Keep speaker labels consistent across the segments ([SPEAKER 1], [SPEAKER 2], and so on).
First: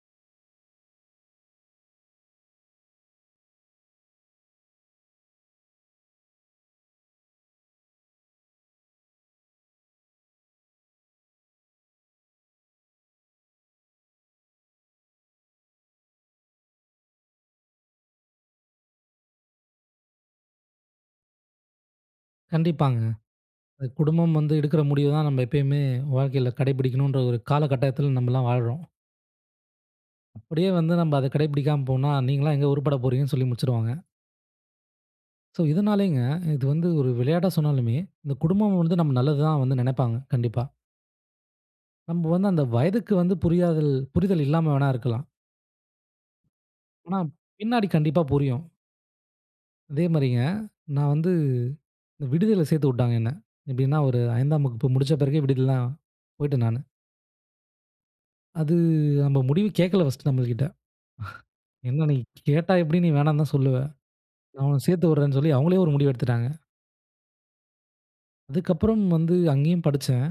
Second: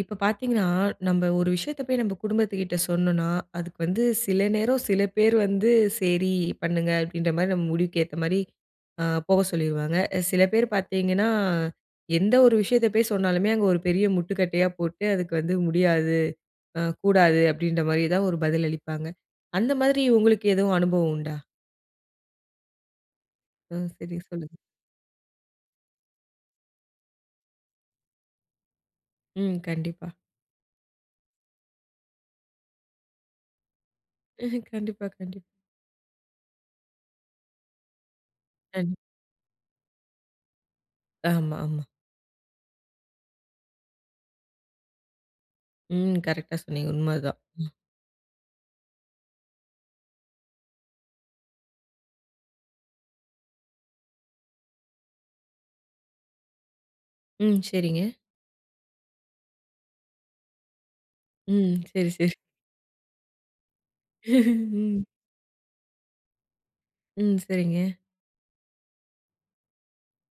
[SPEAKER 1] இப்போ பாத்தீங்கன்னா, நம்ப ஒரு விஷயத்த போய் நம்ப குடும்பத்துகிட்ட சொன்னோன்னா, அதுக்கு வந்து சில நேரம் சில பேர் வந்து "செரி பண்ணுங்க" அப்டின்ற மாரி, நம்ம முடிவுக்கு ஏத்த மாரி ஆ போக சொல்லிருவாங்க. அ சில பேர் பாத்தீங்கன்னா, எந்த ஒரு விஷயத்த போய் சொன்னாலுமே, அங்க ஒரு பெரிய முட்டுக்கட்டையா போட்டு, அதுக்கு வந்து "முடியாது, ஆ கூடாது" அப்டின்ற மாதிரி தான் ஒரு பதில் அளிப்பாங்க. அந்த மாதிரி உங்களுக்கு எதுவும் அனுபவம் உண்டா?
[SPEAKER 2] கண்டிப்பாங்க. அது
[SPEAKER 1] ம். சரி,
[SPEAKER 2] குடும்பம்
[SPEAKER 1] சொல்லுங்க.
[SPEAKER 2] வந்து எடுக்குற முடிவுதான் நம்ப எப்பயுமே வாழ்க்கையில கடைப்பிடிக்கணுன்ற ஒரு கால கட்டாயத்துல நம்பலாம் வாழ்றோம்.
[SPEAKER 1] ம். கண்டிப்பா.
[SPEAKER 2] அப்படியே வந்து நம்ப அத கடைபிடிக்காம போனா, நீங்கலாம் எங்க உருப்பட போறீங்கன்னு சொல்லி முடிச்சிருவாங்க.
[SPEAKER 1] கண்டிப்பா கண்டிப்
[SPEAKER 2] சோ. இதுனாலேங்க இது வந்து ஒரு விளையாட்டா சொன்னாலுமே, இந்த குடும்பம்
[SPEAKER 1] அ.
[SPEAKER 2] வந்து நம்ம நல்லது தான் வந்து நெனப்பாங்க. கண்டிப்பா.
[SPEAKER 1] ஆமா ஆமா.
[SPEAKER 2] நம்ப வந்து அந்த வயதுக்கு வந்து புரிதல்- புரிதல் இல்லாம வேணா இருக்கலாம்
[SPEAKER 1] ம். கரெக்டா சொன்னீங்க, உண்ம
[SPEAKER 2] ஆனா,
[SPEAKER 1] அதான்! ம்.
[SPEAKER 2] பின்னாடி கண்டிப்பா புரியும். அதே மாரிங்க. நான் வந்து இந்த விடுதில சேத்து உட்டாங்க என்ன. எப்டின்னா, ஒரு 5- ஆம் வகுப்பு முடிச்ச பிறகு விடுதில தான் போய்ட்டேன் நானு.
[SPEAKER 1] ம், சரிங்க.
[SPEAKER 2] அது நம்ப முடிவு கேக்ககல ஃபர்ஸ்ட் நம்ளகிட்ட!
[SPEAKER 1] ம்,
[SPEAKER 2] என்ன
[SPEAKER 1] சரி
[SPEAKER 2] நீ
[SPEAKER 1] சரி.
[SPEAKER 2] கேட்டா எப்டியு நீ வேணான் தான் சொல்லுவ.
[SPEAKER 1] ஹ்ஹம்
[SPEAKER 2] நான் உன்ன
[SPEAKER 1] ம்.
[SPEAKER 2] சேத்து உட்ரேன் சொல்லி, அவுங்களே ஒரு முடிவு எடுத்துட்டாங்க.
[SPEAKER 1] ம் சரிங்க.
[SPEAKER 2] அதுக்கப்புறம் வந்து அங்கேயும் படிச்சன்.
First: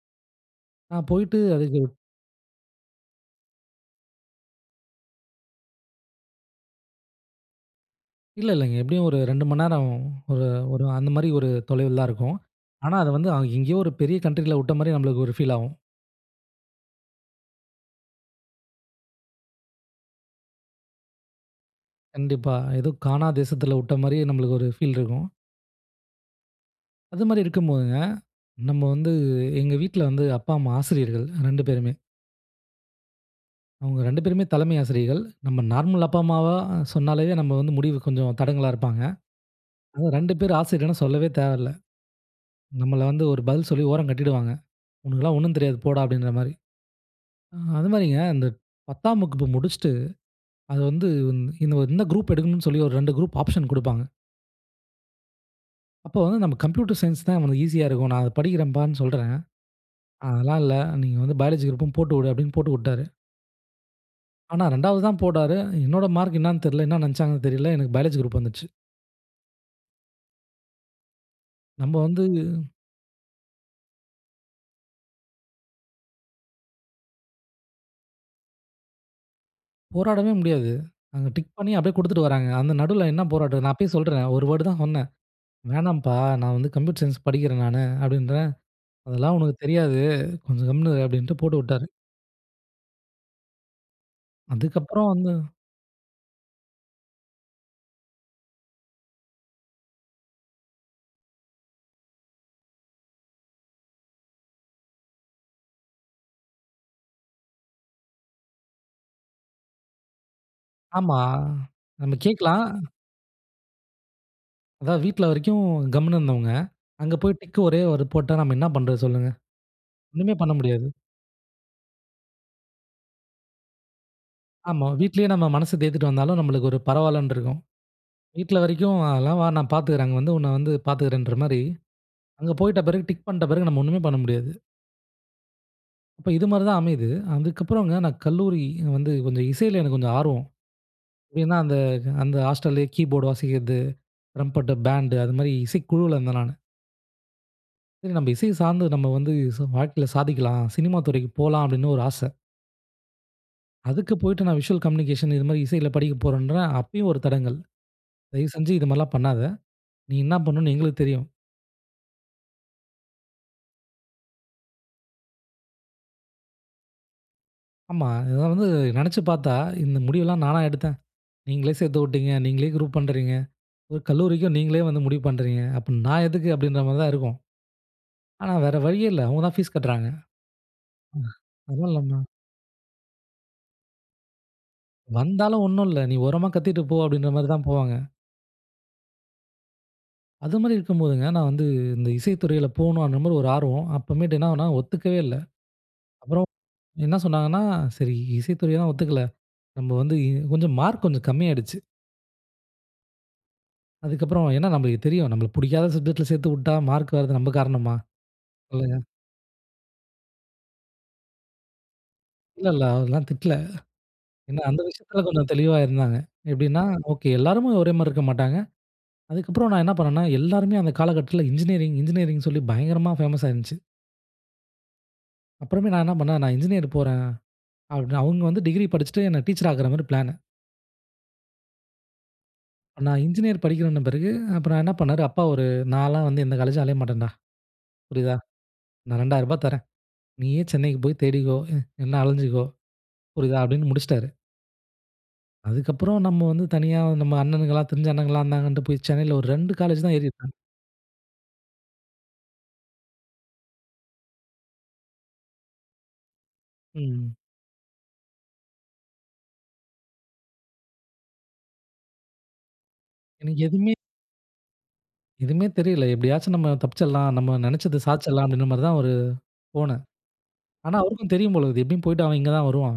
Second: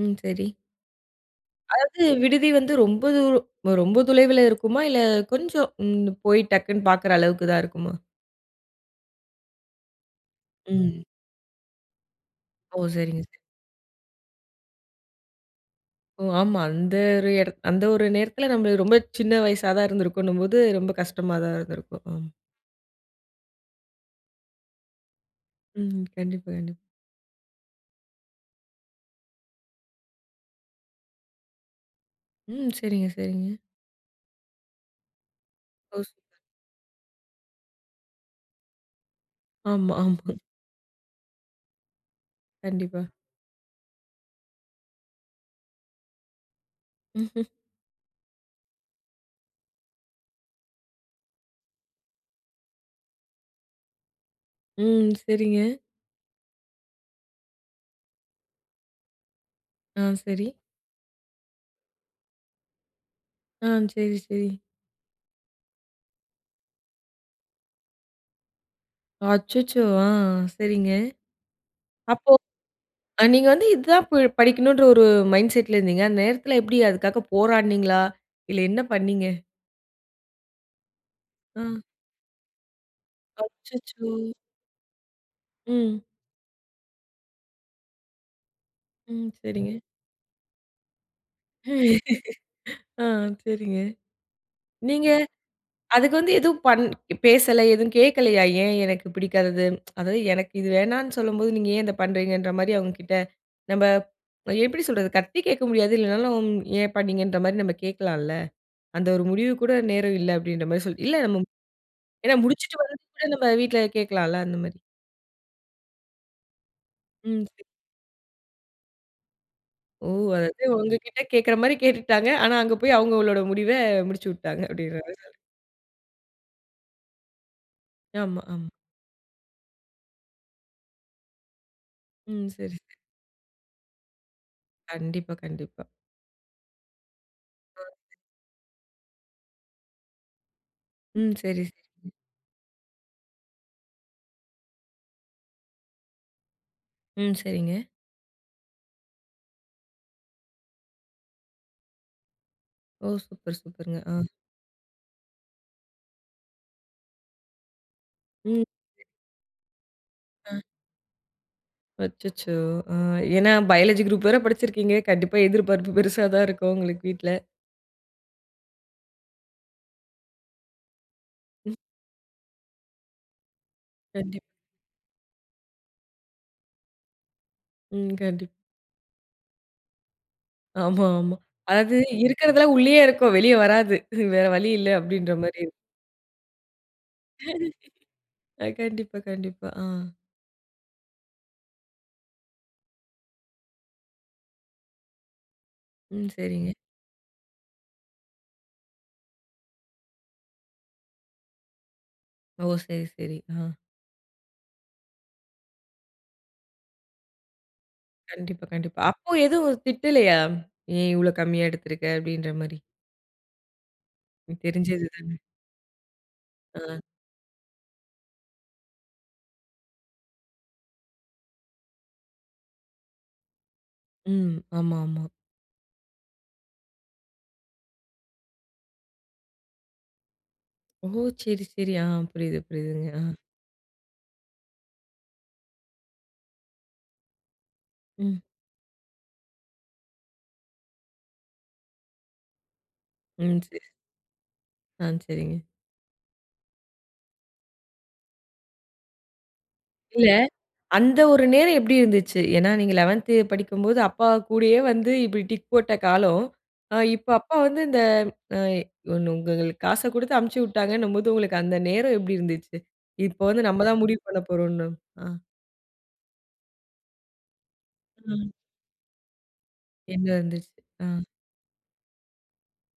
[SPEAKER 1] ம் சரி.
[SPEAKER 2] நான் போயிட்டு அதுக்கு.
[SPEAKER 1] அதாது விடுதி வந்து ரொம்ப தூரம். ரொம்ப துளைவுல இருக்குமா? இல்ல கொஞ்சம் ம். போய் டக்குனு பார்க்குற அளவுக்கு தான் இருக்குமா?
[SPEAKER 2] இல்ல, இல்லைங்க. எப்டியும் ஒரு 2 மணி நேரம். ஒரு ஒரு
[SPEAKER 1] ம்.
[SPEAKER 2] அந்த மாரி ஒரு தொலைவு தான் இருக்கும்.
[SPEAKER 1] ஓ!
[SPEAKER 2] ஆனா, அத
[SPEAKER 1] சரிங்க
[SPEAKER 2] வந்து
[SPEAKER 1] சரிங்க.
[SPEAKER 2] எங்கேயோ ஒரு பெரிய கண்ட்ரி ல உட்ட மாரி நம்மளுக்கு ஒரு ஃபீல் ஆவும்.
[SPEAKER 1] ஓ! ஆமா. அந்த ஒரு எடத், அந்த ஒரு நேரத்துலயும் நம்ம ரொம்ப சின்ன வயசா தான் இருந்துருக்கோம்ன்னும் போது ரொம்ப கஷ்டமா தான் இருந்திருக்கும். ம்.
[SPEAKER 2] கண்டிப்பா. ஏதோ காணா தேசத்துல உட்ட மாரியே நம்மளுக்கு ஒரு ஃபீல் இருக்கும்.
[SPEAKER 1] ம் கண்டிப்பா கண்டிப
[SPEAKER 2] அது மாரி இருக்கும்போதுங்க, நம்ம வந்து எங்க வீட்ல வந்து அப்பா, அம்மா, ஆசிரியர்கள் 2 பேருமே.
[SPEAKER 1] ம் சரிங்க, சரிங்க.
[SPEAKER 2] அவங்க 2 பேருமே தலைமை ஆசிரியர்கள். நம்ம
[SPEAKER 1] ஓ!
[SPEAKER 2] Normal
[SPEAKER 1] super.
[SPEAKER 2] அப்பா, அம்மாவா சொன்னாலே நம்ம வந்து முடிவு கொஞ்சம் தடங்கலா இருப்பாங்க.
[SPEAKER 1] ஆமா
[SPEAKER 2] அதான்.
[SPEAKER 1] ஆமா.
[SPEAKER 2] 2 பேர் ஆசிரியர்கள்னு சொல்லவே தேவையில்ல. நம்மைள
[SPEAKER 1] கண்டிப்பா.
[SPEAKER 2] வந்து ஒரு பதில் சொல்லி ஓரம் கட்டிடுவாங்க. உனக்கெல்லாம் ஒன்னும் தெரியாது போடா அப்டின்ற மாரி.
[SPEAKER 1] ம் ஹ்ம்.
[SPEAKER 2] அ அதுலயும் ஏன் அந்த 10 வகுப்பு முடிச்சிட்டு, அத வந்து இந்த குரூப் எடுக்கணுன்னு சொல்லி ஒரு 2 குரூப் ஆப்ஷன் குடுப்பாங்க.
[SPEAKER 1] ம் சரிங்க.
[SPEAKER 2] அப்போ நம்ம கம்ப்யூட்டர் சயன்ஸ் தான் ஈசியா இருக்கும். நான் அத படிக்கிறேன்பான்னு சொல்றன்.
[SPEAKER 1] ஆ சரி.
[SPEAKER 2] அதெல்லாம் இல்ல நீங்க வந்து பயாலஜி குரூப் போட்டுவுடு அப்டின்னு போட்டு உட்டாரு.
[SPEAKER 1] ஆ செரி, செரி.
[SPEAKER 2] ஆனா, 2வது தான் போட்டாரு. என்னோட மார்க் என்னன்னு தெரியல. என்ன நெனச்சாங்கன்னு தெரியல. எனக்கு பயாலஜி குரூப் வந்துச்சு.
[SPEAKER 1] அச்சச்சோ! ஆ செரிங்க.
[SPEAKER 2] நம்ம வந்து
[SPEAKER 1] அப்போ, அ நீங்க வந்து "இதுதான் ப- படிக்கணும்"ன்ற ஒரு மைண்ட் செட் ல இருந்தீங்க. அந்த நேரத்தில எப்டி அதுக்காக போராடுனீங்களா? இல்ல என்ன பண்ணீங்க?
[SPEAKER 2] போராடவே முடியாது. அங்கே டிக் பண்ணி
[SPEAKER 1] ம்.
[SPEAKER 2] அப்படியே குடுத்துட்டு வர்றாங்க. அந்த நடுவுல என்ன போராட்டம். நான் அப்பயே
[SPEAKER 1] அச்சச்சோ!
[SPEAKER 2] சொல்றேன். "ஒரு தடவை தான் சொன்னேன்.
[SPEAKER 1] ம்.
[SPEAKER 2] 'வேண்ணாம்ப்பா, நான் வந்து கம்ப்யூட்டர் சயின்ஸ் படிக்கறேன் நானு" அப்படின்றேன்.
[SPEAKER 1] ம்
[SPEAKER 2] அதெல்லாம் "உனக்கு
[SPEAKER 1] செரிங்க.
[SPEAKER 2] தெரியாது. கொஞ்சம் கம்முனு இரு" அப்டின்ட்டு போட்டுவுட்டாரு.
[SPEAKER 1] ஆ செரிங்க.
[SPEAKER 2] அதுக்கப்புறம்
[SPEAKER 1] நீங்க
[SPEAKER 2] வந்து
[SPEAKER 1] அதுக்கு வந்து எதுவும் பண்-பேசல எதுவும் கேட்கலையா? "ஏன் எனக்கு பிடிக்காதது? அதாவது, எனக்கு இது வேணான்னு சொல்லும்போது, நீங்க ஏன் இதை பண்ணுறீங்க"ன்ற? மாதிரி அவங்க கிட்ட நம்ம எப்படி சொல்றது? சத்தமா கேக்க முடியாது, இல்லனாலும் ஏன் பண்ணீங்கன்ற? மாதிரி நம்ம கேட்கலால்ல. அந்த ஒரு முடிவுக்கு கூட நேரம் இல்ல அப்படின்ற மாதிரி சொல்ல இல்ல
[SPEAKER 2] ஆமா,
[SPEAKER 1] நம்ம
[SPEAKER 2] நம்ம
[SPEAKER 1] ஏன்னா
[SPEAKER 2] கேக்கலாம்.
[SPEAKER 1] முடிச்சிட்டு வர்றதுகுள்ள, நம்ம வீட்டில் கேட்கலாம்ல அந்த மாரி.
[SPEAKER 2] அதான் வீட்டில வரைக்கும் கம்முனு இருந்தவங்க. அங்க போய்
[SPEAKER 1] ம்
[SPEAKER 2] டிக் கு
[SPEAKER 1] செரி.
[SPEAKER 2] ஒரே ஒரு போட்டா, நம்ம என்ன பண்றது சொல்லுங்க?
[SPEAKER 1] ஓ!
[SPEAKER 2] ஒன்னுமே பண்ண
[SPEAKER 1] அதாவது
[SPEAKER 2] முடியாது.
[SPEAKER 1] ஒங்ககிட்ட கேட்கிற மாரி கேட்டுட்டாங்க. ஆனா அங்கே போய் அவங்களோட முடிவ முடிச்சு விட்டாங்க. அப்டி.
[SPEAKER 2] ஆமா, வீட்டிலயே
[SPEAKER 1] [unintelligible]
[SPEAKER 2] நம்ம மனசை தேத்திட்டு வந்தாலும், நம்மளுக்கு ஒரு பரவாயில்லன்னு இருக்கும்.
[SPEAKER 1] ஆமா,
[SPEAKER 2] "வீட்டில
[SPEAKER 1] ஆமா.
[SPEAKER 2] வரைக்கும் அதெல்லாம் வா நான் பார்த்துக்கிறேன். அங்க வந்து உன்னை வந்து பார்த்துக்கிறேன்ற" மாரி,
[SPEAKER 1] ம்
[SPEAKER 2] அங்க போயிட்ட
[SPEAKER 1] சரிங்க.
[SPEAKER 2] பிறகு டிக் பண்ணிட்ட பிறகு நம்ம ஒன்னுமே பண்ண முடியாது.
[SPEAKER 1] கண்டிப்பா, கண்டிப்பா.
[SPEAKER 2] இப்ப, இது மாரி தான் அமையுது. அதுக்கப்றங்க,
[SPEAKER 1] [unintelligible]
[SPEAKER 2] நான் கல்லூரி வந்து கொஞ்ச இசைல எனக்கு கொஞ்ச ஆர்வம்.
[SPEAKER 1] ம்
[SPEAKER 2] ஏனா
[SPEAKER 1] சரி
[SPEAKER 2] அந்த,
[SPEAKER 1] சரி.
[SPEAKER 2] அந்த ஹாஸ்டல்லயே கீபோர்டு வாசிக்கிறது. ரம்பட்ட பேண்டு அது மாரி இசைக்குழுவுல இருந்தேன் நானு.
[SPEAKER 1] ம் சரிங்க.
[SPEAKER 2] நம்ம இசைய சார்ந்து, நம்ம வந்து சு வாழ்க்கையில சாதிக்கலாம். சினிமா துறைக்கு போலா, அப்டினு ஒரு ஆச.
[SPEAKER 1] ஓ! சூப்பர் சூப்பருங்க
[SPEAKER 2] அதுக்கு
[SPEAKER 1] ஆ.
[SPEAKER 2] போய்ட்டு, நான் விசுவல் கம்யூனிகேஷன் இது மாரி இசையில படிக்கப் போறேன்ற அப்பயும் ஒரு தடங்கல்.
[SPEAKER 1] ம்
[SPEAKER 2] தயவுசெஞ்சு,
[SPEAKER 1] சரி.
[SPEAKER 2] இதுமாரிலா பண்ணாத. நீ என்னா
[SPEAKER 1] அ.
[SPEAKER 2] பண்ணணுனு எங்களுக்கு தெரியும்.
[SPEAKER 1] அச்சச்சோ! அ, ஏன்னா பயாலஜி குரூப் வேற படிச்சிருக்கீங்க. கண்டிப்பா எதிர்பார்ப்பு பெருசா தான் இருக்கும். உங்களுக்கு, வீட்ல.
[SPEAKER 2] ஆமா. இதலா வந்து நெனச்சு பாத்தா, இந்த முடிவுலாம் நானா எடுத்தேன். நீங்களே
[SPEAKER 1] ம்.
[SPEAKER 2] சேர்த்து விட்டீங்க. நீங்களே குரூப் பண்றீங்க. ஒரு
[SPEAKER 1] கண்டிப்
[SPEAKER 2] கல்லூரிக்கு, நீங்களே வந்து முடிவு பண்றீங்க. அப்ப நான் எதுக்கு? அப்படின்ற மாரி தான் இருக்கும்.
[SPEAKER 1] ம். கண்டிப்
[SPEAKER 2] ஆனா, வேற வழியே இல்ல. அவங்கதா ஃபீஸ் கட்றாங்க.
[SPEAKER 1] ஆமா,
[SPEAKER 2] ஆமா
[SPEAKER 1] ஆமா. அதாது,
[SPEAKER 2] அதுனாலென்ன
[SPEAKER 1] இருக்கிறதெல்லாம் உள்ளயே இருக்கும். வெளிய வராது. வேற வழி இல்ல. அப்டின்ற மாரி
[SPEAKER 2] வந்தாலும்
[SPEAKER 1] இருக்கு.
[SPEAKER 2] ஒண்ணும் இல்ல. நீ ஓரமா கத்திட்டு போ, அப்டின்ற மாரி தான் போவாங்க.
[SPEAKER 1] அ, கண்டிப்பா, கண்டிப்பா. ஆ.
[SPEAKER 2] அதுமாரி இருக்கம்போதுங்க, நான் வந்து, இந்த இசைத்துறையில போணும்ன்ற மாரி ஒரு ஆர்வம். அப்போமேட்டு என்னாகுனா, ஒத்துக்கவே இல்ல.
[SPEAKER 1] ம்
[SPEAKER 2] அப்புறம்
[SPEAKER 1] சரிங்க.
[SPEAKER 2] என்ன சொன்னாங்கன்னா, சரி இசைத்துறையை தான் ஒத்துக்கல. நம்ம வந்து கொஞ்ச மார்க் கொஞ்ச கம்மியாடுச்சு.
[SPEAKER 1] ஓ! செரி செரி அ.
[SPEAKER 2] அதுக்கு அப்புறம் ஏன்னா நம்மளுக்குத் தெரியும். நம்மளுக்கு பிடிக்காத சப்ஜெக்ட்ல் சேர்த்து விட்டா மார்க் வர்றாதது நம்ம காரணமா?
[SPEAKER 1] கண்டிப்பா,
[SPEAKER 2] சொல்லுங்க.
[SPEAKER 1] கண்டிப்பா. அப்போ எதுவும் திட்டலையா? ஏன் இவ்வளவு கம்மியா எடுத்திருக்க அப்படின்ற
[SPEAKER 2] இல்ல,
[SPEAKER 1] மாரி.
[SPEAKER 2] இல்ல அதெல்லாம் திட்டல.
[SPEAKER 1] ம்
[SPEAKER 2] ஏன்னா, அந்த
[SPEAKER 1] தெரிஞ்சது
[SPEAKER 2] விஷயத்தில
[SPEAKER 1] தானே.
[SPEAKER 2] கொஞ்சம் தெளிவா இருந்தாங்க. எப்படின்னா?
[SPEAKER 1] அ.
[SPEAKER 2] "ஓகே. எல்லாருமே ஒரே மாரி இருக்க மாட்டாங்க." அதுக்கப்புறம் நான் என்ன பண்ணேன்னா, எல்லோருமே அந்த காலகட்டத்தில இன்ஜினியரிங், இன்ஜினியரிங்னு சொல்லி பயங்கரமா ஃபேமஸா இருந்துச்சு.
[SPEAKER 1] ம் ஆமாமா.
[SPEAKER 2] அப்புறமே நான் என்ன பண்னேன், நான் இன்ஜினியர் போறேன். அப்பிடின்னு அவங்க வந்து "டிகிரி படிச்சுட்டு என்ன டீச்சர் ஆக்கற மாரி பிளானு."
[SPEAKER 1] ஓ! செரி செரி. ஆ, புரியுது புரியுதுங்க
[SPEAKER 2] நான்
[SPEAKER 1] ஆங்.
[SPEAKER 2] இன்ஜினியரிங் படிக்கவந்த பிறகு அப்புறம் என்ன பண்னாரு, "அப்பா ஒரு நான்ல்லாம் வந்து எந்த காலேஜ்ஜும் அலைய மாட்டேன்டா, புரியுதா?
[SPEAKER 1] ம்.
[SPEAKER 2] நான் ரூ. 2,000 தர்றேன். நீயே சென்னைக்குப் போய் தேடிக்கோ, இல்லன்ன அலைஞ்சுக்கோ புரியுதா?"
[SPEAKER 1] ம் செரி.
[SPEAKER 2] அப்படின்னு முடிச்சுட்டாரு.
[SPEAKER 1] ஆ செரிங்க.
[SPEAKER 2] அதுக்கப்புறம் நம்ம வந்து தனியா நம்ம அண்ணனுங்களலாம், தெரிஞ்ச அண்ணங்கலாம் இருந்தாங்கன்ட்டு போய் சென்னையில் ஒரு 2 காலேஜ் தான்
[SPEAKER 1] இல்ல,
[SPEAKER 2] ஏறியிருப்பேங்க.
[SPEAKER 1] அந்த ஒரு நேரம் எப்டி இருந்துச்சு? ஏன்னா நீங்க 11 படிக்கும்போது அப்பா கூடயே வந்து இப்படி டிக் போட்ட காலம். இப்போ
[SPEAKER 2] ம்.
[SPEAKER 1] அப்பா வந்து இந்த அ ஒண்ணு உங்களுக்கு காச கொடுத்து அனுப்பிச்சி விட்டாங்கன்னும்போது, உங்களுக்கு அந்த நேரம் எப்படி இருந்துச்சு? இப்போ
[SPEAKER 2] எனக்கு
[SPEAKER 1] வந்து நம்ம
[SPEAKER 2] எதுவுமே
[SPEAKER 1] தான் முடிவு பண்ண போறோம்ணு அ.
[SPEAKER 2] எதுவுமே தெரியல. எப்படியாச்சும் நம்ம தப்பிச்சரலாம். நம்ம நெனச்சத சாதிச்சிடலாம்
[SPEAKER 1] ம்.
[SPEAKER 2] அப்டின்ற மாரி தான், ஒரு போனே.
[SPEAKER 1] எண்ணம் இருந்துச்சு?
[SPEAKER 2] ஆனா
[SPEAKER 1] அ.
[SPEAKER 2] அவருக்கும் தெரியும் போல இருக்கு. எப்படியும் போயிட்டு அவன் இங்க தான் வருவான்.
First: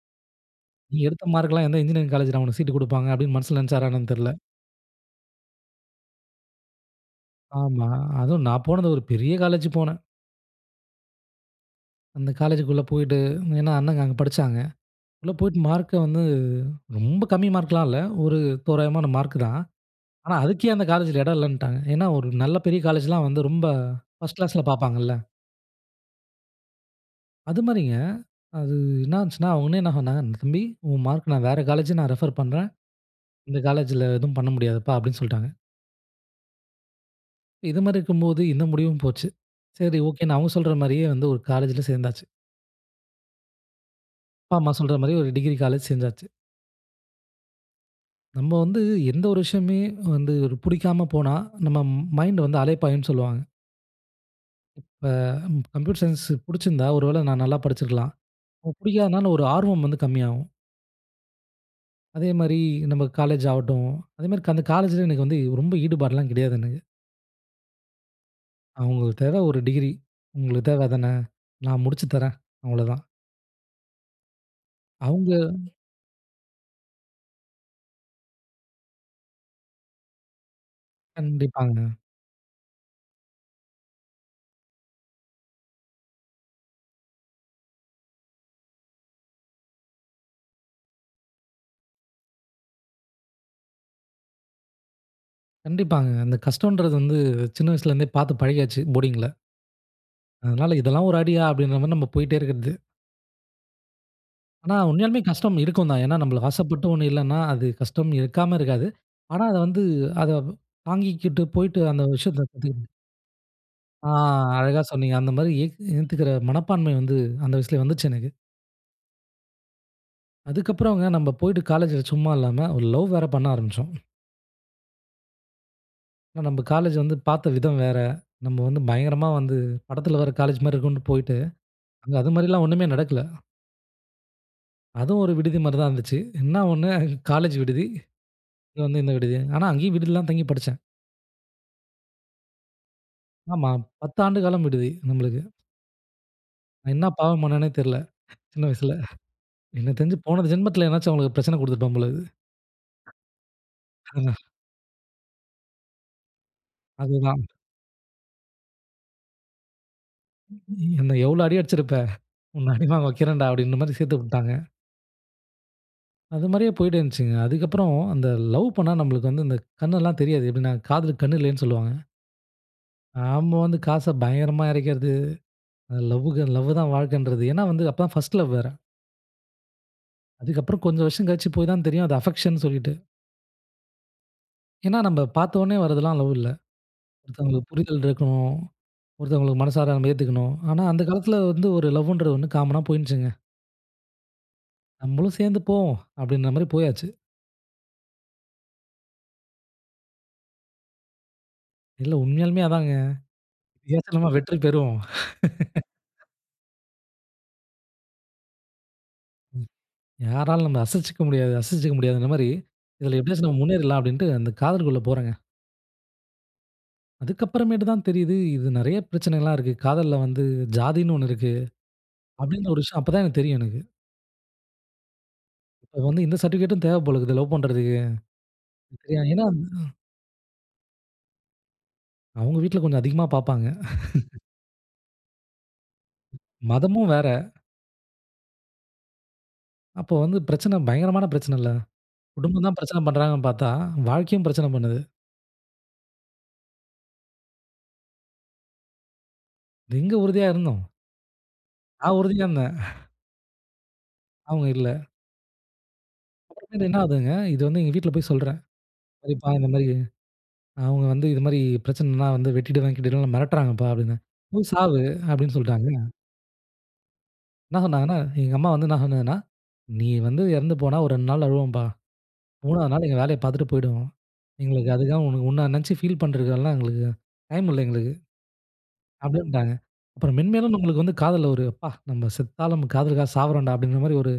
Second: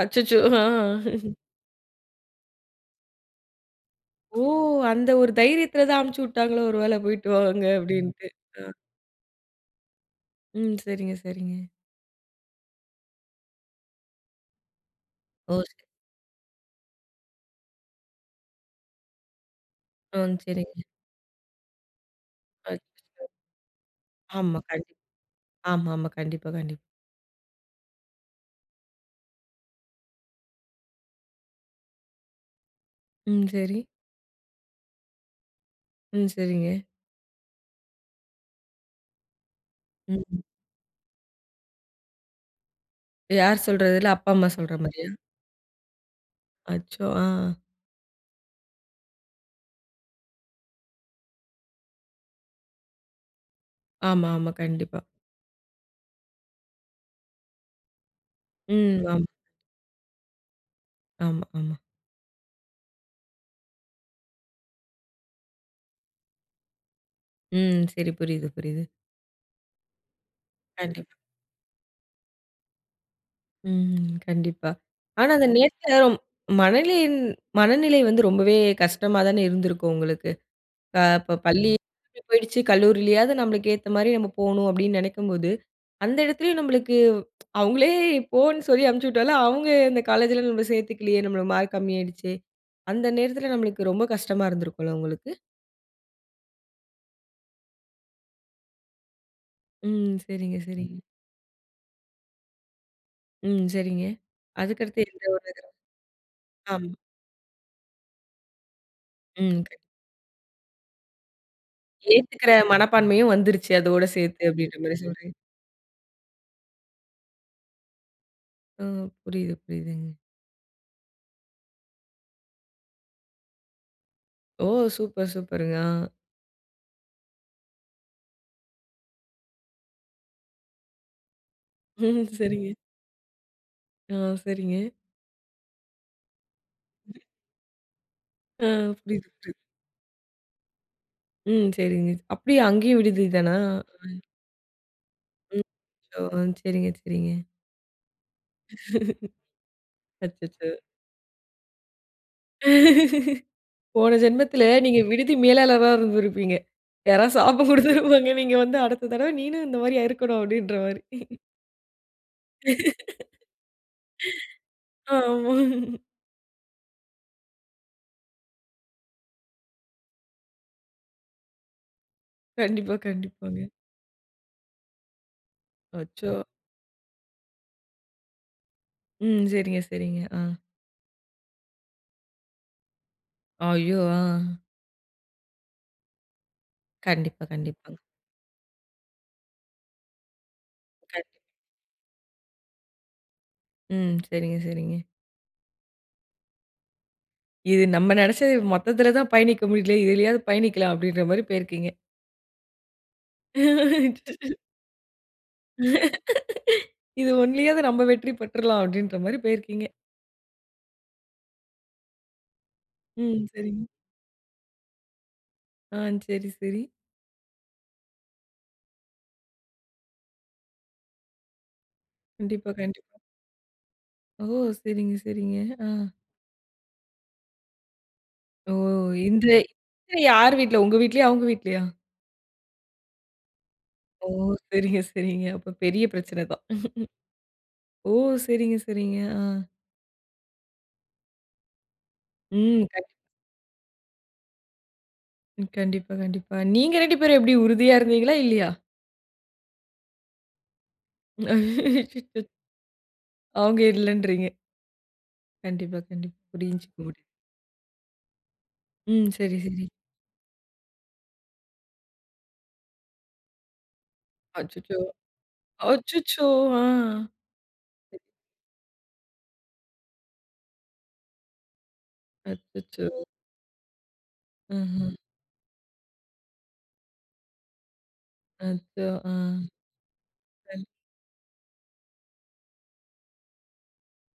[SPEAKER 1] அச்சச்சோ! ஹங்.
[SPEAKER 2] நீ எடுத்த மார்க்குல்லாம் எந்த இன்ஜினியரிங் காலேஜ்ல உனுக்கு சீட் கொடுப்பாங்க அப்படின்னு மனசுல நெனச்சாரா என்னன்னு தெரியல?
[SPEAKER 1] ஓ! அந்த ஒரு தைரியத்தில தான் அனுப்பிச்சு விட்டாங்களோ! ஒரு வேளை போயிட்டு வாங்க
[SPEAKER 2] ஆமா.
[SPEAKER 1] அப்படின்ட்டு.
[SPEAKER 2] அதுவும் நான் போனது ஒரு பெரிய காலேஜ் போனேன்.
[SPEAKER 1] ம் சரிங்க, சரிங்க.
[SPEAKER 2] அந்த காலேஜ்க்குள்ளே போய்ட்டு. ஏன்னா, அண்ணங்க அங்க படிச்சாங்க. உள்ள
[SPEAKER 1] ஓ!
[SPEAKER 2] போய்ட்டு
[SPEAKER 1] சரி.
[SPEAKER 2] மார்க்க வந்து ரொம்ப கம்மி மார்க்லாம் இல்ல. ஒரு தோராயமான மார்க் தான்.
[SPEAKER 1] ஆ
[SPEAKER 2] ஆனா, அதுக்கே
[SPEAKER 1] சரிங்க.
[SPEAKER 2] அந்த காலேஜ்ல இடம் இல்லன்னுட்டாங்க. ஏன்னா, ஒரு நல்ல பெரிய
[SPEAKER 1] அச்சச்சோ!
[SPEAKER 2] காலேஜ்ல்லாம் வந்து ரொம்ப பர்ஸ்ட்
[SPEAKER 1] ஆமா,
[SPEAKER 2] கிளாஸ்ல
[SPEAKER 1] கண்டிப்பா.
[SPEAKER 2] பார்ப்பாங்கள்ல.
[SPEAKER 1] ஆமாமா கண்டிப்பா, கண்டிப்பா.
[SPEAKER 2] அது மாதிரிங்க, அது என்ன ஆச்சுன்னா, [unintelligible] தம்பி உன் மார்க் நான் வேற காலேஜ் நான் ரெஃபர் பண்ணுறேன்.
[SPEAKER 1] ம்
[SPEAKER 2] இந்த
[SPEAKER 1] சரி.
[SPEAKER 2] காலேஜ்ல எதும் பண்ண முடியாதுப்பா அப்படினு சொல்ட்டாங்க.
[SPEAKER 1] ம் சரிங்க.
[SPEAKER 2] இது மாரி இருக்கும்போது, இந்த முடிவும் போச்சு. சரி, ஒகேன்னு
[SPEAKER 1] ம்ஹ்ம்.
[SPEAKER 2] அவங்க சொல்ற மாரியே வந்து ஒரு காலேஜ்ல சேர்ந்தாச்சு.
[SPEAKER 1] இப்ப யார் சொல்றது? இல்ல அப்பா அம்மா
[SPEAKER 2] அப்பா, அம்மா
[SPEAKER 1] சொல்ற
[SPEAKER 2] சொல்ற
[SPEAKER 1] மாதிரியா?
[SPEAKER 2] மாதிரி ஒரு டிகிரி காலேஜ் சேர்ந்தாச்சு.
[SPEAKER 1] அச்சோ! ஆ.
[SPEAKER 2] நம்ம வந்து எந்த ஒரு விஷயமே வந்து ஒரு பிடிக்காம போனா, நம்ம மைண்ட் வந்து அலைப்பாயும்ன்னு சொல்லுவாங்க.
[SPEAKER 1] ஆமாமா கண்டிப்பா.
[SPEAKER 2] இப்ப ம் கம்ப்யூட்டர் சயின்ஸ் புடிச்சிருந்தா, ஒருவேள நான் நல்லா படிச்சிருக்கலாம். அ
[SPEAKER 1] ம் ஆமா.
[SPEAKER 2] பிடிக்காதனால ஒரு ஆர்வம் வந்து கம்மியாகும்.
[SPEAKER 1] ஆமா, ஆமா.
[SPEAKER 2] அதேமாரி நம்ம காலேஜ் ஆவட்டும், அதே மாரி அந்த காலேஜ்ல எனக்கு வந்து ரொம்ப ஈடுபாடுலாம் கெடையாதுங்க.
[SPEAKER 1] ம். சரி. புரியுது, புரியுது.
[SPEAKER 2] அவுங்களுக்கு தேவை ஒரு டிகிரி "உங்களுக்கு தேவ அத்தானே.
[SPEAKER 1] கண்டிப்பா.
[SPEAKER 2] நான் முடிச்சு தரேன்" அவ்ளோதான்.
[SPEAKER 1] ம் கண்டிப்பா. ஆனா,
[SPEAKER 2] அவுங்க
[SPEAKER 1] அந்த நேரத்துல மனதின் மனநிலை வந்து ரொம்பவே கஷ்டமா தானே இருந்திருக்கும், உங்களுக்கு. இப்போ பள்ளி
[SPEAKER 2] கண்டிப்பாங்க.
[SPEAKER 1] [unintelligible] போயிடுச்சு, கல்லூரிலேயாவது நம்மளுக்கு ஏத்த மாரி நம்ம போணும் அப்டின்னு நெனைக்கும்போது, அந்த எடத்துலேயும் நம்மளுக்கு அவங்களே போன்னு சொல்லி அனுப்பிச்சுட்டாலும் அவங்க அந்த காலேஜ்ல நம்ம சேர்த்துக்கலையே நம்மளுக்கு மார்க் கம்மி ஆயிடுச்சு. அந்த நேரத்தில நம்மளுக்கு ரொம்ப கஷ்டமா இருந்திருக்கும்ல, உங்களுக்கு.
[SPEAKER 2] கண்டிப்பாங்க. அந்த கஷ்டம்ன்றது வந்து சின்ன வயசுல இருந்தே பார்த்து பழகியாச்சு, போர்டிங் ல.
[SPEAKER 1] ம். சரிங்க,
[SPEAKER 2] அதனால
[SPEAKER 1] சரிங்க.
[SPEAKER 2] இதெல்லாம் ஒரு அடியா? அப்டின்ற மாரி, நம்ம போயிட்டே இருக்குறது.
[SPEAKER 1] ம் சரிங்க.
[SPEAKER 2] ஆனா,
[SPEAKER 1] அதுக்கடுத்து
[SPEAKER 2] உண்மையாலுமே
[SPEAKER 1] எந்த ஒரு
[SPEAKER 2] கஷ்டம்
[SPEAKER 1] இது?
[SPEAKER 2] இருக்கும் தான். ஏன்னா, நம்மளுக்கு ஆசைப்பட்ட
[SPEAKER 1] ஆமா.
[SPEAKER 2] ஒண்ணு இல்லைன்னா, அது கஷ்டம் இருக்காம இருக்காது. ஆனா அத
[SPEAKER 1] ம்.
[SPEAKER 2] வந்து அத தாங்கிக்கிட்டு போயிட்டு அந்த விஷயத்தை
[SPEAKER 1] ஏத்துக்கற
[SPEAKER 2] கத்து
[SPEAKER 1] மனப்பான்மையும் வந்துருச்சு, அதோட
[SPEAKER 2] ஆ,
[SPEAKER 1] சேர்த்து அப்படின்ற
[SPEAKER 2] அழகா
[SPEAKER 1] மாரி
[SPEAKER 2] சொன்னீங்க. அந்த
[SPEAKER 1] சொல்றீங்க.
[SPEAKER 2] மாரி ஏத் ஏத்துக்கிற மனப்பான்மை வந்து, அந்த வயசுலயே வந்துச்சு எனக்கு.
[SPEAKER 1] ஆ புரியுது, புரியுதுங்க.
[SPEAKER 2] அதுக்கு அப்புறங்க, நம்ப போயிட்டு காலேஜ்ல சும்மா இல்லாம, ஒரு லவ் வேற பண்ண ஆரம்பிச்சோம்.
[SPEAKER 1] ஓ! சூப்பர், சூப்பருங்க. ஆ.
[SPEAKER 2] நம்ம காலேஜ் வந்து பார்த்த விதம் வேற. நம்ம வந்து பயங்கரமா வந்து படத்தில வருற காலேஜ் மாரி இருக்கும்னு போய்ட்டு, அங்க அது மாரிலாம்
[SPEAKER 1] சரிங்க.
[SPEAKER 2] ஒண்ணுமே நடக்கல.
[SPEAKER 1] ஆ, சரிங்க.
[SPEAKER 2] அதுவும் ஒரு விடுதி மாரி தான் இருந்துச்சு. என்ன ஒண்ணு காலேஜ் விடுதி,
[SPEAKER 1] ஆ,
[SPEAKER 2] இது வந்து இந்த
[SPEAKER 1] புரியுது,
[SPEAKER 2] விடுதி.
[SPEAKER 1] புரியுது.
[SPEAKER 2] ஆனா அங்கேயும் விடுதி தான் தங்கி படிச்சேன்.
[SPEAKER 1] ம். சரிங்க. அப்டியா அங்கேயும் விடுதி தானா?
[SPEAKER 2] ஆமா.
[SPEAKER 1] [unintelligible]
[SPEAKER 2] 10ஆண்டு காலம் விடுது நம்மளுக்கு.
[SPEAKER 1] ம். ச்சோ. ஆ, சரிங்க,
[SPEAKER 2] நான் என்ன
[SPEAKER 1] சரிங்க.
[SPEAKER 2] பாவம் பண்ணேனே தெரியல சின்ன வயசில. எனக்குத் தெரிஞ்சு போன
[SPEAKER 1] அச்சச்சோ.
[SPEAKER 2] ஜென்மத்தில ஏதாவது அவங்களுக்கு பிரச்சனை குடுத்திருப்பேன் போல இருக்கு.
[SPEAKER 1] போன
[SPEAKER 2] [unintelligible]
[SPEAKER 1] ஜென்மத்தில நீங்க விடுதி மேலாளரா இருந்திருப்பீங்க. யாராவது
[SPEAKER 2] அதுதான்.
[SPEAKER 1] சாபம் குடுத்திருப்பாங்க. நீங்க வந்து, அடுத்த தடவ நீனும் இந்த மாரி ஆயுருக்கனும் அப்டின்ற மாரி.
[SPEAKER 2] என்ன எவ்ளோ அடி அடிச்சிருப்ப உன்ன அடி வாங்க வைக்கிறேன்டா. அப்டின்ற மாரி சேர்த்து விட்டாங்க.
[SPEAKER 1] ஆமாம்.
[SPEAKER 2] அது மாரியே போயிட்டு இருந்துச்சுங்க. அதுக்கப்புறம் அந்த லவ் பண்ணா நமக்கு வந்து இந்தகண்ணெல்லாம் தெரியாது. எப்டின "காதலுக்கு கண் இல்லைன்னு சொல்வாங்க."
[SPEAKER 1] கண்டிப்பா.
[SPEAKER 2] நம்ம
[SPEAKER 1] கண்டிப்பாங்க.
[SPEAKER 2] வந்து காச பயங்கரமா இறைக்கிறது. லவ்
[SPEAKER 1] அச்சோ.
[SPEAKER 2] க லவ் தான் வாழ்க்கைன்றது. ஏனா வந்து, அப்போ தான் பர்ஸ்ட் லவ் வேற.
[SPEAKER 1] ம். சரிங்க, சரிங்க. ஆ.
[SPEAKER 2] அதுக்கப்புறம் கொஞ்சம் வருஷம் கழிச்சு போய் தான் தெரியும். அது அஃபெக்ஷன்னு சொல்லிட்டு.
[SPEAKER 1] ஐயோ! ஆ.
[SPEAKER 2] ஏனா, நம்ம பார்த்தோனே வரதெல்லாம் லவ் இல்ல.
[SPEAKER 1] கண்டிப்பா,
[SPEAKER 2] ஒருத்தவங்களுக்கு
[SPEAKER 1] கண்டிப்பாங்க.
[SPEAKER 2] புரிதல் இருக்கணும். ஒருத்தவங்களுக்கு மனசார நம்ம ஏத்துக்கணும். ஆனா, அந்த
[SPEAKER 1] கண்டிப்பா.
[SPEAKER 2] காலத்தில வந்து ஒரு லவுன்றது ஒண்ணு காம்மன்னா போயிடுச்சுங்க
[SPEAKER 1] ம் சரிங்க சரிங்க.
[SPEAKER 2] நம்மளும் சேர்ந்து போவோம், அப்டின்ற மாரி போயாச்சு.
[SPEAKER 1] இது நம்ம நெனைச்சது மொத்தத்துல தான் பயணிக்க முடியல, இதுலயாவது பயணிக்கலாம் அப்டின்ற மாரி போயிருக்கீங்க.
[SPEAKER 2] இல்ல உண்மையாலுமே அதாங்க. இதுலயாச்சும் நம்ப வெற்றி பெறுவோம்.
[SPEAKER 1] இது 1லயாது நம்ப வெற்றி பெற்றலாம் அப்டின்ற மாரி
[SPEAKER 2] ம்.
[SPEAKER 1] போயிருக்கீங்க.
[SPEAKER 2] யாராலும் நம்மள அசச்சுக்க முடியாது, அசச்சுக்க முடியாதுங்குற மாரி இதில
[SPEAKER 1] ம்
[SPEAKER 2] எப்டியாச்சும் நம்ம
[SPEAKER 1] செரிங்க.
[SPEAKER 2] முன்னேறிறலாம் அப்டின்ட்டு அந்த காதலுக்குள்ள போறேங்க.
[SPEAKER 1] ஆ செரி, செரி.
[SPEAKER 2] அதுக்கு அப்புறமேட்டு தான் தெரியிது, இது நெறைய பிரச்சனைலாம் இருக்கு. காதல்ல வந்து ஜாதின்னு 1 இருக்கு. அப்டின்ற
[SPEAKER 1] கண்டிப்பா,
[SPEAKER 2] ஒரு விஷயம் அப்ப
[SPEAKER 1] கண்டிப்பா.
[SPEAKER 2] தான் எனக்கு தெரியும் எனக்கு.
[SPEAKER 1] ஓ! செரிங்க, செரிங்க ஆ.
[SPEAKER 2] இப்ப வந்து எந்த சர்டிபிகேட்டும் தேவ போல இருக்கு லவ் பண்றதுக்கு.
[SPEAKER 1] ஓ!
[SPEAKER 2] அப்டியா ஏன்னா
[SPEAKER 1] இன்றே, யார் வீட்ல உங்க வீட்லயா? அவங்க வீட்லயா?
[SPEAKER 2] அவங்க வீட்ல கொஞ்சம் அதிகமா பார்ப்பாங்க.
[SPEAKER 1] ஓ! சரிங்க, சரிங்க அப்ப பெரிய பிரச்சன தான்.
[SPEAKER 2] மதமும் வேற.
[SPEAKER 1] ஓ! சரிங்க சரிங்க ஆ.
[SPEAKER 2] அப்போ வந்து பிரச்சனை பயங்கரமான பிரச்சனைல்ல. குடும்பம் தான்
[SPEAKER 1] ம்
[SPEAKER 2] பிரச்சனை
[SPEAKER 1] கண்டிப்
[SPEAKER 2] பண்ணுறாங்கன்னு பார்த்தா வாழ்க்கையும் பிரச்சனை பண்ணுது.
[SPEAKER 1] ம் கண்டிப்பா கண்டிப்பா. நீங்க 2 பேரும் எப்டி உறுதியா இருந்தீங்களா? இல்லையா?
[SPEAKER 2] எங்க உறுதியா இருந்தோம்? நா
[SPEAKER 1] அச்சச்சோ!
[SPEAKER 2] உறுதியா இருந்தேன்.
[SPEAKER 1] அவங்க இல்லன்றீங்க.
[SPEAKER 2] அவுங்க இல்ல.
[SPEAKER 1] கண்டிப்பா, கண்டிப்பா.
[SPEAKER 2] அப்புறமேட்டு
[SPEAKER 1] புரிஞ்சிக்க
[SPEAKER 2] என்ன
[SPEAKER 1] முடியுது.
[SPEAKER 2] ஆகுதுங்க, இது வந்து எங்க வீட்ல போய் சொல்றேன்.
[SPEAKER 1] ம்
[SPEAKER 2] சரிப்பா
[SPEAKER 1] செரி,
[SPEAKER 2] இந்த
[SPEAKER 1] செரி.
[SPEAKER 2] மாரி, அவங்க வந்து "இது மாரி பிரச்சனைனா வந்து வெட்டிடுவே கிட்டிடுவேனு மிரட்றாங்கப்பா" அப்டினே. "போய்
[SPEAKER 1] அச்சச்சோ!
[SPEAKER 2] சாவு" அப்டின்னு சொல்ட்டாங்க.
[SPEAKER 1] அச்சச்சோ ஆ.
[SPEAKER 2] என்ன சொன்னாங்கன்னா,
[SPEAKER 1] சரி.
[SPEAKER 2] எங்க அம்மா வந்து என்ன சொன்னாங்கன்னா, "நீ வந்து எறந்து போனா ஒரு 2 நாள் அழுவோம்பா. 3 நாள்
[SPEAKER 1] அச்சச்சோ!
[SPEAKER 2] எங்க வேலைய பார்த்துட்டு போயிடுவோம். எங்களுக்கு
[SPEAKER 1] ம்ஹ்ம்.
[SPEAKER 2] அதுக்காக உன்ன நெனச்சு ஃபீல் பண்ணுறதுக்குலா எங்களுக்கு டைம் இல்ல எங்களுக்கு"
[SPEAKER 1] அச்சோ! ஆ.
[SPEAKER 2] அப்டினுடாங்க. அப்புறம் மென்மேலும்
[SPEAKER 1] கண்
[SPEAKER 2] நம்மளுக்கு வந்து காதல்ல ஒரு அப்பா! நம்ம செத்தாலும் காதலுக்காக சாவரேண்டா! அப்டிங்கிற மாரி ஒரு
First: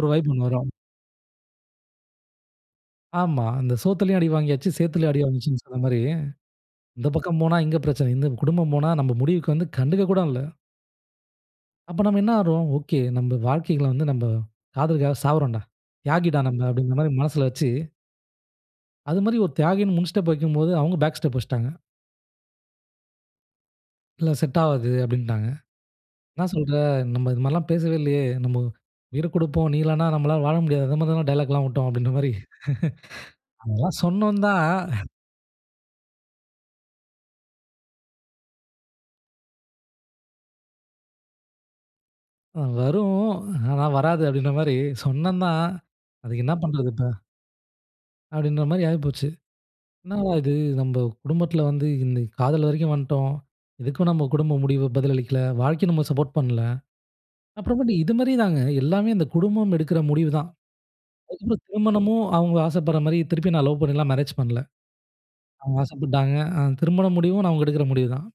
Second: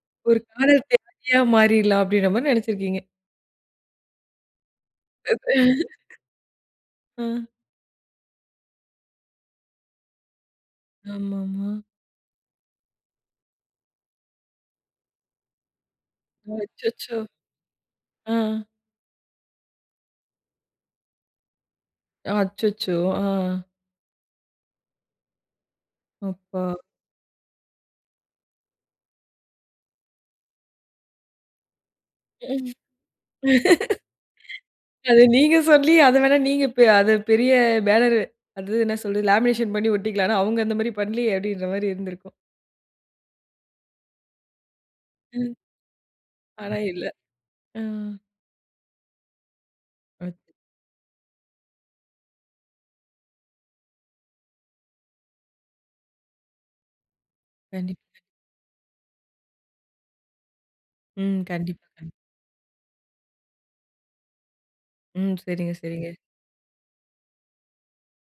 [SPEAKER 2] ஒரு வைப்
[SPEAKER 1] ஒரு
[SPEAKER 2] ஒண்ணு வரும்
[SPEAKER 1] காதல் தியாகியா மாறிடலாம் அப்டிங்ற மாரி நெனச்சிருக்கீங்க?
[SPEAKER 2] ஆம்மா. "அந்த சோத்துலயு அடி வாங்கியாச்சு, சேத்துலயும் அடி வாங்கியாச்சுனு" சொன்ன மாரி, இந்த பக்கம்
[SPEAKER 1] அ.
[SPEAKER 2] போனா இங்க பிரச்சன. இந்த குடும்பம் போனா நம்ம முடிவுக்கு வந்து கண்டுகக் கூட இல்ல.
[SPEAKER 1] ஆமாமா.
[SPEAKER 2] அப்ப நம்ம என்ன ஆகுறோம்? ஓகே நம்ம வாழ்க்கைள வந்து நம்ப காதலுக்காக சாவுரோண்டா. தியாகிடா நம்ம அப்டிங்கிற மாரி
[SPEAKER 1] அச்சச்சோ!
[SPEAKER 2] மனசில வச்சு
[SPEAKER 1] ஆ.
[SPEAKER 2] அது மாரி ஒரு தியாகினு முன் ஸ்டெப் வைக்கும்போது அவங்க பேக் ஸ்டெப் வச்சுட்டாங்க.
[SPEAKER 1] அச்சச்சோ! ஆ.
[SPEAKER 2] இல்ல செட் ஆவாது அப்டின்னுட்டாங்க. என்ன
[SPEAKER 1] அப்பா!
[SPEAKER 2] சொல்ற? நம்ம இது மாரில்லா பேசவே இல்லயே. நம்மோ உயிர குடுப்போம், நீ இல்லனா நம்மால வாழ முடியாது. அந்த மாரிலா டயலாக்லா விட்டோம் அப்டின்ற மாரி
[SPEAKER 1] ம்.
[SPEAKER 2] அதெல்லாம் சொன்னோம் தா
[SPEAKER 1] அத நீங்க சொல்லி அத வேணா நீங்க பெ அத பெரிய பேனர் அந்தது என்ன சொல்றது? லேமினேஷன் பண்ணி ஒட்டிக்கலானு அவங்க அந்த மாரி பண்ணலயே! அப்டிங்கிற மாரி இருந்துருக்கும்.
[SPEAKER 2] வரும் ஆனா வராது அப்டின்ற மாரி,
[SPEAKER 1] ம்.
[SPEAKER 2] சொன்னந்தாந் அதுக்கு என்ன
[SPEAKER 1] ஆனா
[SPEAKER 2] பண்றது
[SPEAKER 1] இல்ல
[SPEAKER 2] இப்ப?
[SPEAKER 1] ம்.
[SPEAKER 2] அப்டின்ற மாரி ஆயி போச்சு. என்னடா
[SPEAKER 1] அத்
[SPEAKER 2] இது நம்ப குடும்பத்தில வந்து இந்த காதல் வரைக்கு வந்துட்டோம். இதுக்கும் நம்ம குடும்ப முடிவு பதிலளிக்கல. வாழ்க்கை நம்ம சப்போர்ட் பண்ணல. அப்புறமாட்டு இது
[SPEAKER 1] கண்டிப்பாங்க.
[SPEAKER 2] மாரி தாங்க எல்லாமே இந்த குடும்பம் எடுக்குற முடிவுதா.
[SPEAKER 1] ம்
[SPEAKER 2] அதுக்கப்புறம்
[SPEAKER 1] கண்டிப்பா, கண்டிப்
[SPEAKER 2] திருமணமும் அவங்க ஆசப்படுற மாரி திருப்பி நா லவ் பண்ணிலா மேரேஜ் பண்ணல.
[SPEAKER 1] ம். செரிங்க,
[SPEAKER 2] அவங்க
[SPEAKER 1] செரிங்க.ன்
[SPEAKER 2] ஆசைப்பட்டாங்க அ திருமணம் முடிவு அவங்க எடுக்குற முடிவுதான்.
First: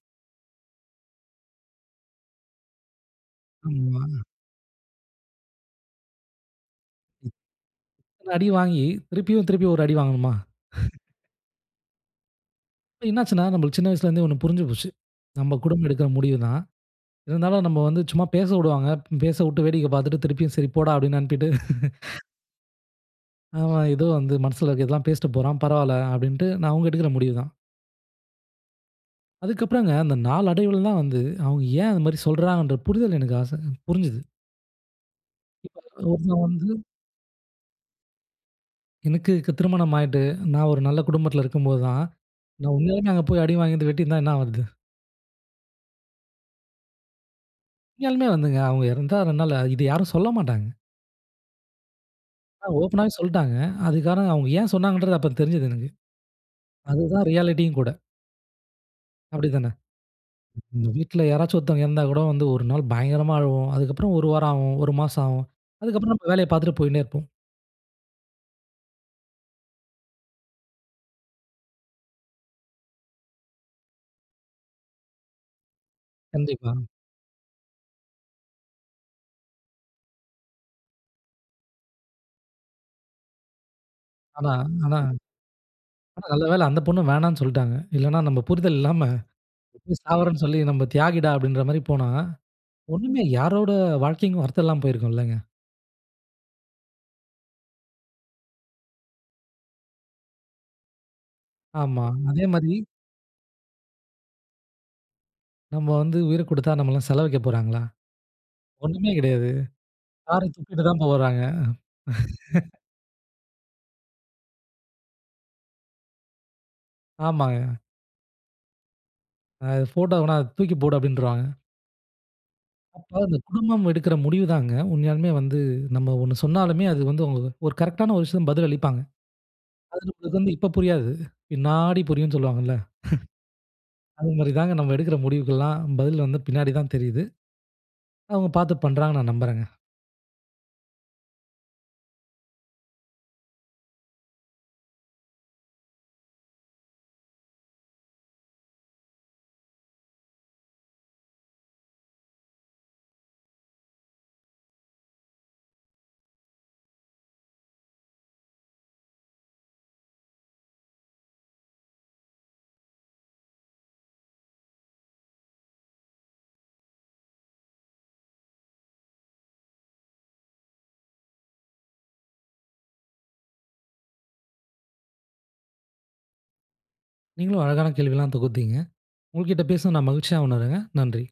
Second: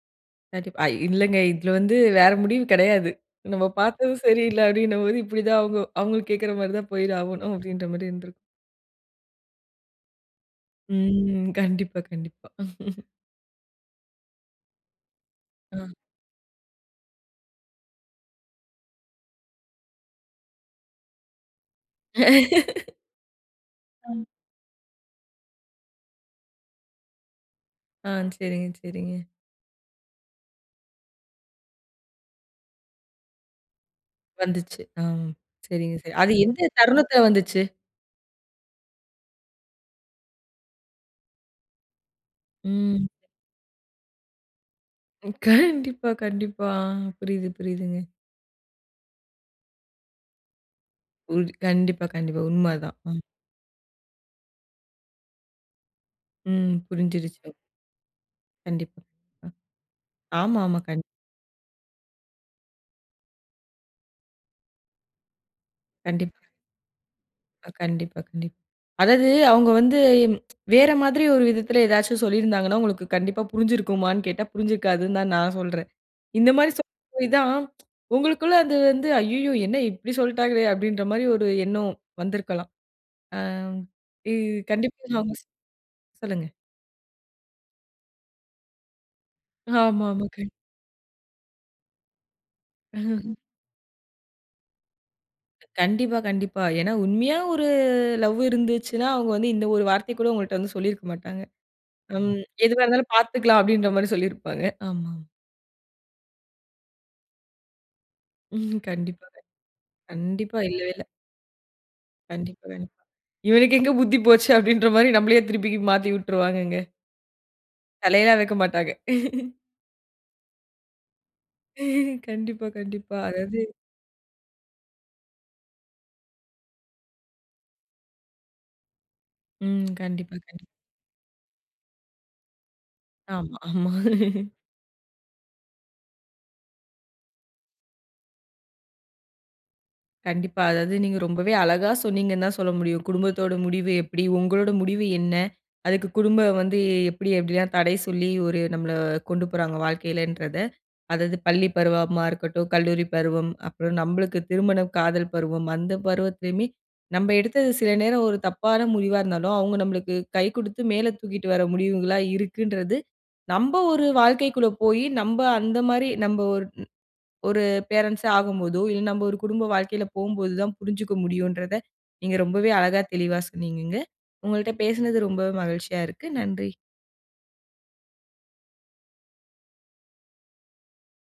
[SPEAKER 1] கண்டிப்பா. அ இல்லங்க இதுல வந்து வேற முடிவு கெடையாது. நம்ம
[SPEAKER 2] ஆமா.
[SPEAKER 1] பார்த்ததும் சரியில்ல அப்டின்னும் போது இப்டி தான் ஆகும். அவுங்களும் கேட்கற மாரி தான் போயிதாகணும் அப்டின்ற மாரி
[SPEAKER 2] இவ்ளோ
[SPEAKER 1] இருந்திருக்கு.
[SPEAKER 2] அடி வாங்கி திருப்பியும், திருப்பியும் ஒரு அடி வாங்கணுமா?
[SPEAKER 1] ம் கண்டிப்பா கண்டிப்பா.
[SPEAKER 2] இப்ப என்ன ஆச்சுன்னா? நம்மளுக்கு சின்ன வயசுல இருந்தே ஒண்ணு புரிஞ்சு போச்சு. நம்ப
[SPEAKER 1] அ.
[SPEAKER 2] குடும்பம் எடுக்கிற முடிவு தான். இருந்தாலும் நம்ம வந்து சும்மா பேசவுடுவாங்க. பேசவுட்டு வேடிக்க பார்த்துட்டு திருப்பியும் சரி போடா அப்டின்னு அனுப்பிட்டு ஆமா, ஏதோ
[SPEAKER 1] ம்.
[SPEAKER 2] வந்து மனசுல இருக்கறதெல்லாம் பேசிட்டு போறான், பரவால்ல. அப்டின்ட்டு ஆனா அவங்க எடுக்குற முடிவு தான்.
[SPEAKER 1] ஆ செரிங்க செரிங்க.
[SPEAKER 2] அதுக்கப்புறம்ங்க அந்த நாளடைவில தான் வந்து அவங்க ஏன் அது மாரி சொல்றாங்கன்ற புரிதல் எனக்கு ஆச புரிஞ்சுது.
[SPEAKER 1] வந்துச்சு. ஆ
[SPEAKER 2] இப்ப
[SPEAKER 1] சரிங்க
[SPEAKER 2] ஒரு [unintelligible]
[SPEAKER 1] சரி, அது
[SPEAKER 2] எடத்துல
[SPEAKER 1] எந்த
[SPEAKER 2] வந்து,
[SPEAKER 1] தருணத்தில வந்துச்சு?
[SPEAKER 2] எனக்கு இக்கு திருமணம் ஆயிட்டு, நான் ஒரு நல்ல குடும்பத்தில இருக்கும்போதுதான் நான்
[SPEAKER 1] ம்.
[SPEAKER 2] உண்மையாலுமே அங்க போய் அடி வாங்கிட்டு வெட்டியிருந்தா என்ன ஆவரது.
[SPEAKER 1] கண்டிப்பா கண்டிப்பா, ஆ புரியிது புரியிதுங்க.
[SPEAKER 2] உண்மையாலுமே வந்துங்க அவங்க இருந்தா [unintelligible] இத யாரும் சொல்ல மாட்டாங்க.
[SPEAKER 1] புரிது. கண்டிப்பா, கண்டிப்பா உண்ம
[SPEAKER 2] அவங்க
[SPEAKER 1] அதான்.
[SPEAKER 2] ஓப்பனாவே
[SPEAKER 1] ம்.
[SPEAKER 2] சொல்ட்டாங்க. அதுக்கு காரணம் அவங்க ஏன் சொன்னாங்கன்றது அப்பறம் தெரிஞ்சது எனக்கு.
[SPEAKER 1] ம்
[SPEAKER 2] அது தான்
[SPEAKER 1] புரிஞ்சுருச்சு.
[SPEAKER 2] ரியாலிட்டி யும் கூட.
[SPEAKER 1] கண்டிப்பா ம்.
[SPEAKER 2] அப்டித்தானே.
[SPEAKER 1] ஆமாமா கண்
[SPEAKER 2] வீட்ல யாராச்சும் ஒருத்தங்க இறந்தா கூட வந்து 1 நாள் பயங்கரமா அழுவோம். அதுக்கப்புறம் 1 வாரம் ஆகும். 1 மாசம் ஆகும். அதுக்கப்புறம் நம்ம
[SPEAKER 1] கண்டிப்பா.
[SPEAKER 2] வேலைய பார்த்துட்டு போயின்னே இருப்போம்.
[SPEAKER 1] அ கண்டிப்பா, கண்டிப் அதாவது அவங்க வந்து வேற மாதிரி ஒரு விதத்தில ஏதாச்சு சொல்லியிருந்தாங்கனா, உங்களுக்கு கண்டிப்பா புரிந்திருக்குமானு கேட்டா புரிஞ்சிருக்காதுனு தான் நான் சொல்றேன். இந்த மாரி
[SPEAKER 2] கண்டிப்பா.
[SPEAKER 1] சொல்ல போயிதான், உங்களுக்குள்ள அது வந்து, ஐய்யயோ! என்ன இப்டி சொல்ட்டாங்களே, அப்டின்கிற மாரி ஒரு எண்ணம் வந்திருக்கலாம். ஆ, இது
[SPEAKER 2] ஆனா ஆனா
[SPEAKER 1] கண்டிப்பா
[SPEAKER 2] ஆனா நல்ல
[SPEAKER 1] சொல்லுங்க.
[SPEAKER 2] வேள அந்த பொண்ணு வேணானு சொல்ட்டாங்க, இல்லனா நம்ப புரிதல் இல்லாம,"எப்டி
[SPEAKER 1] ஆமாமா.
[SPEAKER 2] சாவுறேனு
[SPEAKER 1] கரெக்
[SPEAKER 2] சொல்லி நம்ம தியாகிடா", அப்டின்ற மாரி போனா, இன்னுமே யாரோட வாழ்க்கைக்கும், அர்த்தம் இல்லாம போயிருக்கும்லங்க.
[SPEAKER 1] கண்டிப்பா, கண்டிப்பா. ஏனா உண்மையா ஒரு லவ் இருந்துச்சுனா, அவங்க வந்து இந்த ஒரு வார்த்தை கூட உங்கள்ட்ட சொல்லியிருக்க மாட்டாங்க.
[SPEAKER 2] ஆமா.
[SPEAKER 1] ம்,
[SPEAKER 2] அதே மாரி,
[SPEAKER 1] எதுவா இருந்தாலும் பார்த்துக்கலாம், அப்டின்ற மாரி சொல்லியிருப்பாங்க. ஆமா.
[SPEAKER 2] நம்ம வந்து உயிர குடுத்தா, நம்மளுக்கு செல வைக்க போறாங்களா?
[SPEAKER 1] ம்
[SPEAKER 2] ஒன்னுமே
[SPEAKER 1] கண்டிப்பா,
[SPEAKER 2] கிடையாது,
[SPEAKER 1] கண்டிப்
[SPEAKER 2] கார
[SPEAKER 1] கண்டிப்பா
[SPEAKER 2] தூக்கிட்டு
[SPEAKER 1] இல்லவே இல்ல.
[SPEAKER 2] தான் போறாங்க
[SPEAKER 1] கண்டிப்பா வேணும். "இவருக்கு எங்க புத்தி போச்சு" அப்டின்ற மாரி, நம்மளையே திருப்பி மாத்தி வுட்டுருவாங்கங்க.
[SPEAKER 2] ஆமாங்க.
[SPEAKER 1] தலையெல்லாம் எடுக்க மாட்டாங்க
[SPEAKER 2] அ ஃபோட்டோ வேணா, அது தூக்கி போடு அப்டின்ருவாங்க.
[SPEAKER 1] கண்டிப்பா,
[SPEAKER 2] அப்ப
[SPEAKER 1] கண்டிப்பா.
[SPEAKER 2] அந்த
[SPEAKER 1] அதாவது
[SPEAKER 2] குடும்பம் எடுக்குற முடிவு தாங்க, உண்மையாலுமே வந்து நம்ம ஒண்ணு சொன்னாலுமே, அது வந்து ஒரு கரெக்ட் ஆன ஒரு விஷயத்துக்கு பதில் அளிப்பாங்க.
[SPEAKER 1] ம் கண்டிப்பா,
[SPEAKER 2] அது வந்து
[SPEAKER 1] கண்டிப்
[SPEAKER 2] இப்ப புரியாது, பின்னாடி புரியும்னு சொல்லுவாங்கள்ல
[SPEAKER 1] ஆமா, ஆமா
[SPEAKER 2] அது மாரி தாங்க, நம்ம எடுக்குற முடிவுகளெலாம், பதில் வந்து பின்னாடிதான் தெரியுது. அவங்க பார்த்து பண்ணுறாங்கணு நான் நம்புறேங்க.
[SPEAKER 1] கண்டிப்பா, அதாவது நீங்க ரொம்பவே அழகா சொன்னீங்கன்னு தான் சொல்ல முடியும். குடும்பத்தோட முடிவு எப்டி, உங்களோட முடிவு என்ன. அதுக்கு குடும்பம் வந்து எப்டி எப்டிலாம் தடை சொல்லி, ஒரு நம்மள கொண்டு போறாங்க வாழ்க்கையிலன்றத. அதாவது பள்ளி பருவமா இருக்கட்டும், கல்லூரி பருவம், அப்புறம் நம்மளுக்கு திருமணம், காதல் பருவம் அந்த பருவத்திலுமே நம்ம எடுத்தது சில நேரம் ஒரு தப்பான முடிவா இருந்தாலும், அவங்க நம்மளுக்கு கை குடுத்து மேல தூக்கிட்டு வர முடிவுகளா இருக்குன்றது, நம்ப ஒரு வாழ்க்கைக்குள்ள போய் நம்ப அந்த மாரி, நம்ம ஒரு ஒரு பேரன்ட்ஸ் ஆகும்போதோ, இல்ல நம்ப ஒரு குடும்ப வாழ்க்கையில போவும்போது தான் புரிஞ்சிக்க முடியும்ன்றத, நீங்க ரொம்பவே அழகா தெளிவா சொன்னீங்கங்க, உங்கள்ட்ட பேசனது ரொம்ப மகிழ்ச்சியா இருக்கு, நன்றி.
[SPEAKER 2] நீங்களும் அழகான கேள்விலாம் தொகுத்தீங்க, உங்ககிட்ட பேச நான் மகிழ்ச்சியா உணர்றேங்க, நன்றி.